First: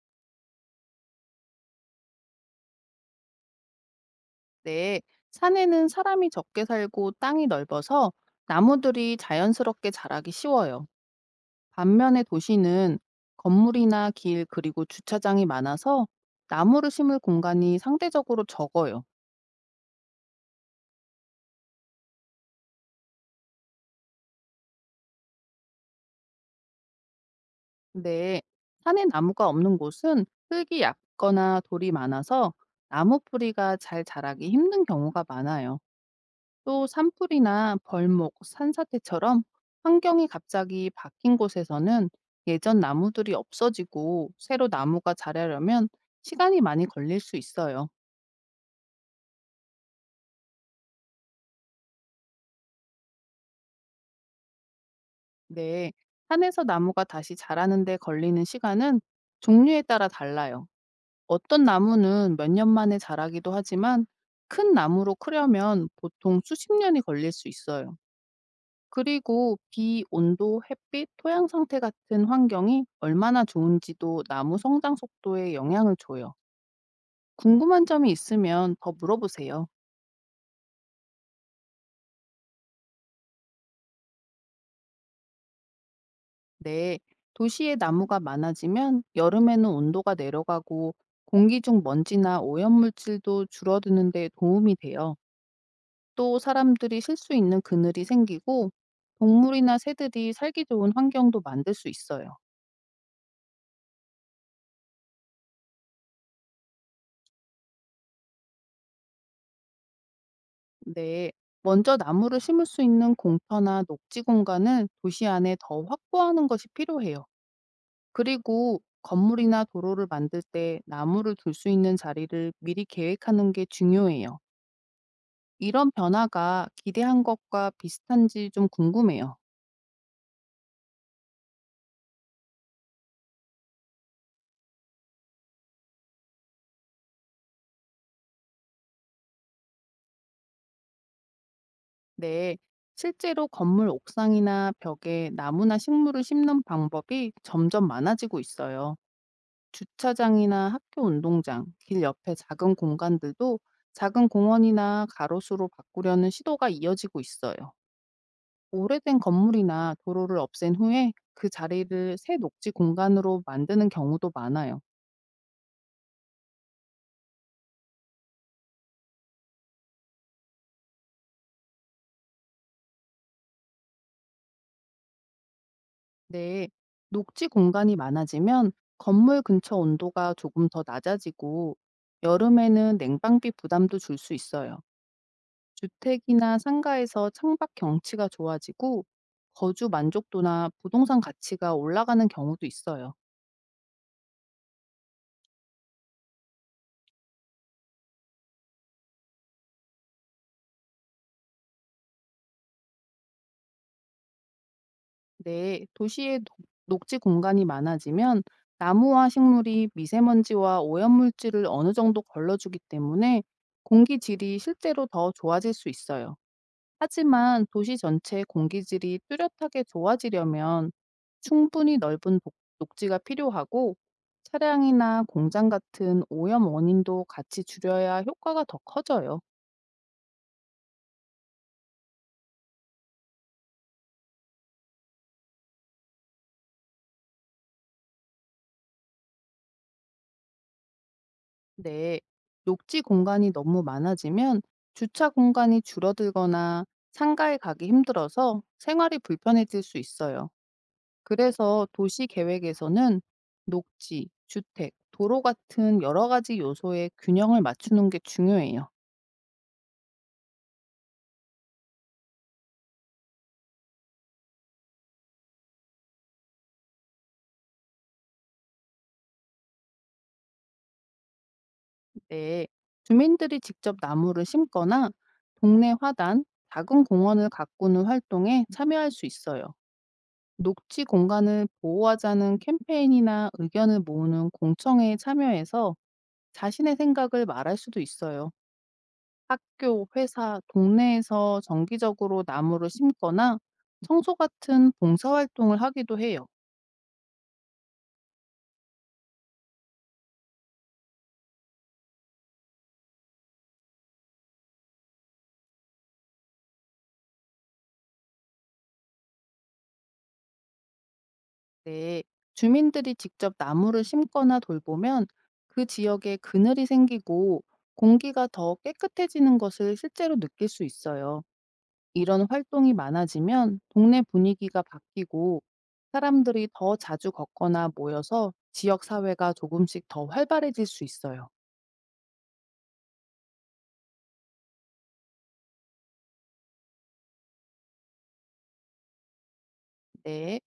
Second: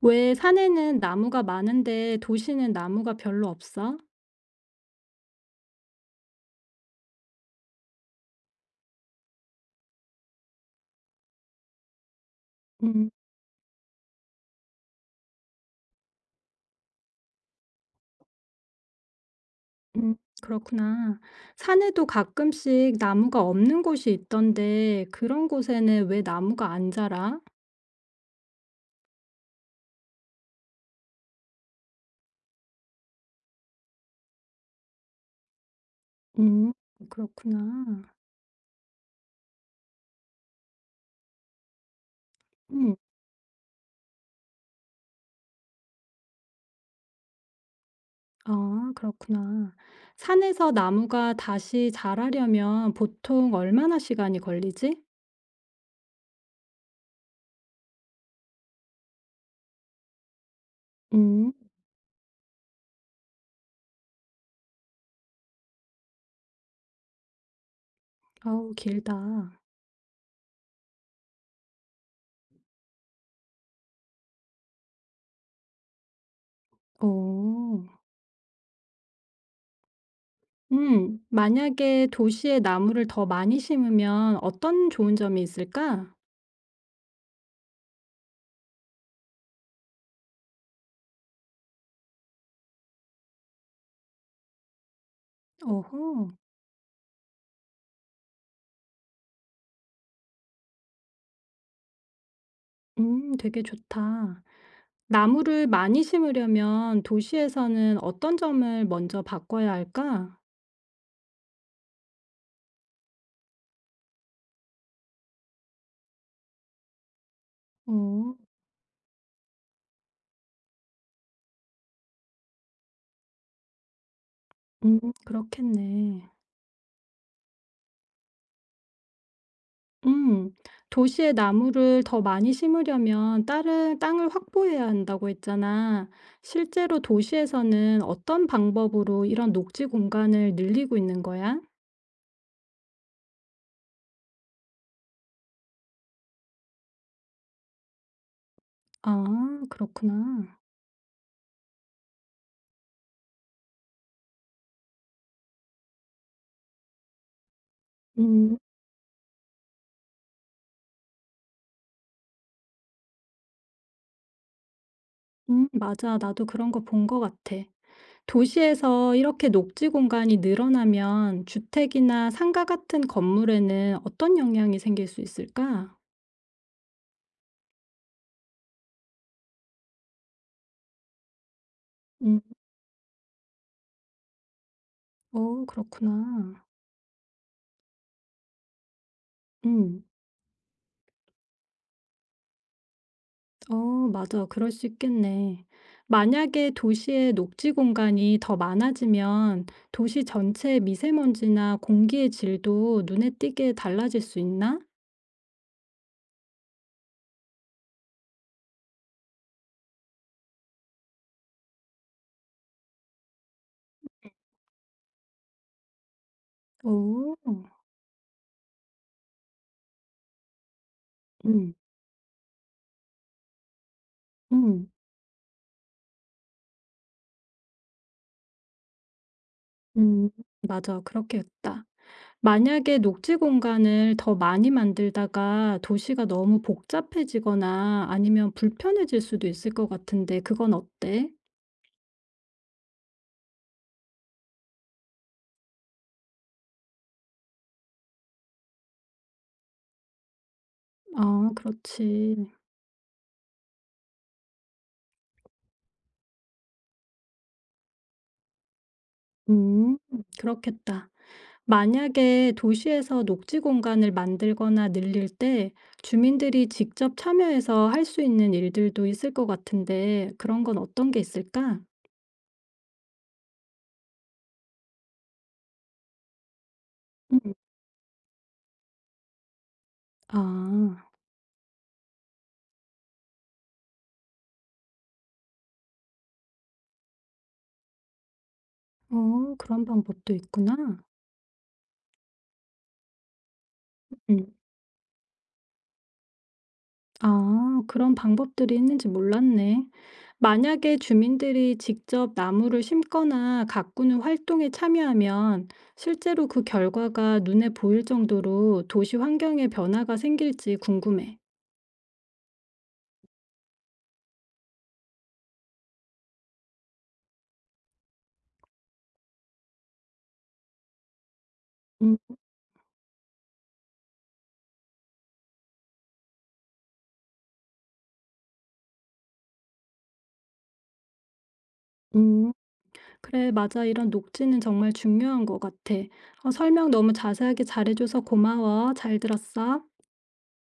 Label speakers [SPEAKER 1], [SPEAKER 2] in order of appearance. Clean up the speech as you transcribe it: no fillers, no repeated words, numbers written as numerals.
[SPEAKER 1] 왜 산에는 나무가 많은데 도시는 나무가 별로 없어?
[SPEAKER 2] 네, 산에는 사람이 적게 살고 땅이 넓어서 나무들이 자연스럽게 자라기 쉬워요. 반면에 도시는
[SPEAKER 1] 음,
[SPEAKER 2] 건물이나 길 그리고 주차장이 많아서 나무를 심을 공간이 상대적으로 적어요.
[SPEAKER 1] 음, 그렇구나. 산에도 가끔씩 나무가 없는 곳이 있던데 그런 곳에는 왜 나무가 안 자라?
[SPEAKER 2] 근데 산에 나무가 없는 곳은 흙이 얕거나 돌이 많아서 나무 뿌리가 잘 자라기 힘든 경우가 많아요.
[SPEAKER 1] 음,
[SPEAKER 2] 또 산불이나
[SPEAKER 1] 그렇구나.
[SPEAKER 2] 벌목, 산사태처럼 환경이 갑자기 바뀐 곳에서는 예전
[SPEAKER 1] 음,
[SPEAKER 2] 나무들이 없어지고 새로 나무가 자라려면 시간이 많이 걸릴 수 있어요.
[SPEAKER 1] 아, 그렇구나. 산에서 나무가 다시 자라려면 보통 얼마나 시간이 걸리지?
[SPEAKER 2] 네, 산에서 나무가 다시 자라는데 걸리는 시간은 종류에 따라 달라요.
[SPEAKER 1] 음,
[SPEAKER 2] 어떤 나무는 몇 년 만에 자라기도 하지만 큰 나무로 크려면 보통 수십 년이 걸릴 수 있어요.
[SPEAKER 1] 아우, 길다.
[SPEAKER 2] 그리고 비, 온도, 햇빛, 토양 상태 같은 환경이 얼마나 좋은지도 나무 성장 속도에 영향을 줘요. 궁금한
[SPEAKER 1] 오오.
[SPEAKER 2] 점이 있으면 더 물어보세요.
[SPEAKER 1] 만약에 도시에 나무를 더 많이 심으면 어떤 좋은 점이 있을까?
[SPEAKER 2] 네. 도시의 나무가 많아지면 여름에는 온도가 내려가고 공기 중 먼지나 오염물질도 줄어드는 데 도움이 돼요.
[SPEAKER 1] 어허,
[SPEAKER 2] 또 사람들이 쉴 수 있는 그늘이 생기고 동물이나 새들이 살기 좋은 환경도 만들 수 있어요.
[SPEAKER 1] 되게 좋다. 나무를 많이 심으려면 도시에서는 어떤 점을 먼저 바꿔야 할까?
[SPEAKER 2] 네, 먼저 나무를 심을 수 있는 공터나 녹지 공간은 도시 안에 더 확보하는 것이 필요해요.
[SPEAKER 1] 어,
[SPEAKER 2] 그리고 건물이나 도로를 만들 때 나무를 둘 수 있는 자리를 미리 계획하는 게 중요해요. 이런
[SPEAKER 1] 그렇겠네.
[SPEAKER 2] 변화가 기대한 것과 비슷한지 좀 궁금해요.
[SPEAKER 1] 음, 도시에 나무를 더 많이 심으려면 다른 땅을 확보해야 한다고 했잖아. 실제로 도시에서는 어떤 방법으로 이런 녹지 공간을 늘리고 있는 거야?
[SPEAKER 2] 네, 실제로 건물 옥상이나 벽에 나무나 식물을 심는 방법이 점점 많아지고 있어요.
[SPEAKER 1] 아, 그렇구나.
[SPEAKER 2] 주차장이나 학교 운동장, 길 옆의 작은 공간들도 작은 공원이나 가로수로 바꾸려는 시도가 이어지고 있어요.
[SPEAKER 1] 음.
[SPEAKER 2] 오래된 건물이나 도로를 없앤 후에 그 자리를 새 녹지 공간으로 만드는 경우도 많아요.
[SPEAKER 1] 음, 맞아. 나도 그런 거 본 것 같아. 도시에서 이렇게 녹지 공간이 늘어나면 주택이나 상가 같은 건물에는 어떤 영향이 생길 수 있을까?
[SPEAKER 2] 네, 녹지 공간이 많아지면 건물 근처 온도가 조금 더 낮아지고
[SPEAKER 1] 음.
[SPEAKER 2] 여름에는 냉방비 부담도 줄 수 있어요.
[SPEAKER 1] 어,
[SPEAKER 2] 주택이나
[SPEAKER 1] 그렇구나.
[SPEAKER 2] 상가에서 창밖 경치가 좋아지고 거주
[SPEAKER 1] 음.
[SPEAKER 2] 만족도나 부동산 가치가 올라가는 경우도 있어요.
[SPEAKER 1] 어, 맞아. 그럴 수 있겠네. 만약에 도시의 녹지 공간이 더 많아지면 도시 전체의 미세먼지나 공기의 질도 눈에 띄게 달라질 수 있나?
[SPEAKER 2] 네, 도시의 녹지 공간이 많아지면 나무와 식물이 미세먼지와 오염물질을 어느 정도 걸러주기 때문에 공기질이 실제로 더 좋아질 수 있어요.
[SPEAKER 1] 오.
[SPEAKER 2] 하지만 도시 전체의 공기질이 뚜렷하게 좋아지려면
[SPEAKER 1] 음.
[SPEAKER 2] 충분히 넓은 독- 녹지가 필요하고
[SPEAKER 1] 음.
[SPEAKER 2] 차량이나 공장 같은 오염 원인도 같이 줄여야 효과가 더 커져요.
[SPEAKER 1] 음. 맞아. 그렇겠다. 만약에 녹지 공간을 더 많이 만들다가 도시가 너무 복잡해지거나 아니면 불편해질 수도 있을 것 같은데 그건 어때?
[SPEAKER 2] 네, 녹지 공간이 너무 많아지면 주차 공간이 줄어들거나 상가에 가기 힘들어서 생활이 불편해질 수 있어요.
[SPEAKER 1] 아,
[SPEAKER 2] 그래서 도시
[SPEAKER 1] 그렇지.
[SPEAKER 2] 계획에서는 녹지, 주택, 도로 같은 여러 가지 요소의 균형을 맞추는 게 중요해요.
[SPEAKER 1] 음, 그렇겠다. 만약에 도시에서 녹지 공간을 만들거나 늘릴 때 주민들이 직접 참여해서 할 수 있는 일들도 있을 것 같은데 그런 건 어떤 게 있을까?
[SPEAKER 2] 네, 주민들이 직접 나무를 심거나 동네 화단, 작은
[SPEAKER 1] 음.
[SPEAKER 2] 공원을 가꾸는 활동에 참여할 수 있어요.
[SPEAKER 1] 아.
[SPEAKER 2] 녹지 공간을 보호하자는 캠페인이나 의견을 모으는 공청회에 참여해서 자신의 생각을 말할 수도 있어요.
[SPEAKER 1] 어, 그런
[SPEAKER 2] 학교,
[SPEAKER 1] 방법도
[SPEAKER 2] 회사,
[SPEAKER 1] 있구나.
[SPEAKER 2] 동네에서 정기적으로 나무를 심거나 청소
[SPEAKER 1] 음.
[SPEAKER 2] 같은 봉사활동을 하기도 해요.
[SPEAKER 1] 아, 그런 방법들이 있는지 몰랐네. 만약에 주민들이 직접 나무를 심거나 가꾸는 활동에 참여하면 실제로 그 결과가 눈에 보일 정도로 도시 환경에 변화가 생길지 궁금해.
[SPEAKER 2] 네, 주민들이 직접 나무를 심거나 돌보면 그 지역에 그늘이 생기고 공기가 더 깨끗해지는 것을 실제로 느낄 수 있어요.
[SPEAKER 1] 음,
[SPEAKER 2] 이런 활동이 많아지면 동네 분위기가 바뀌고 사람들이 더 자주 걷거나 모여서 지역 사회가 조금씩 더 활발해질 수 있어요.
[SPEAKER 1] 음. 그래, 맞아. 이런 녹지는 정말 중요한 것 같아. 어, 설명 너무 자세하게 잘해줘서 고마워. 잘 들었어.
[SPEAKER 2] 네.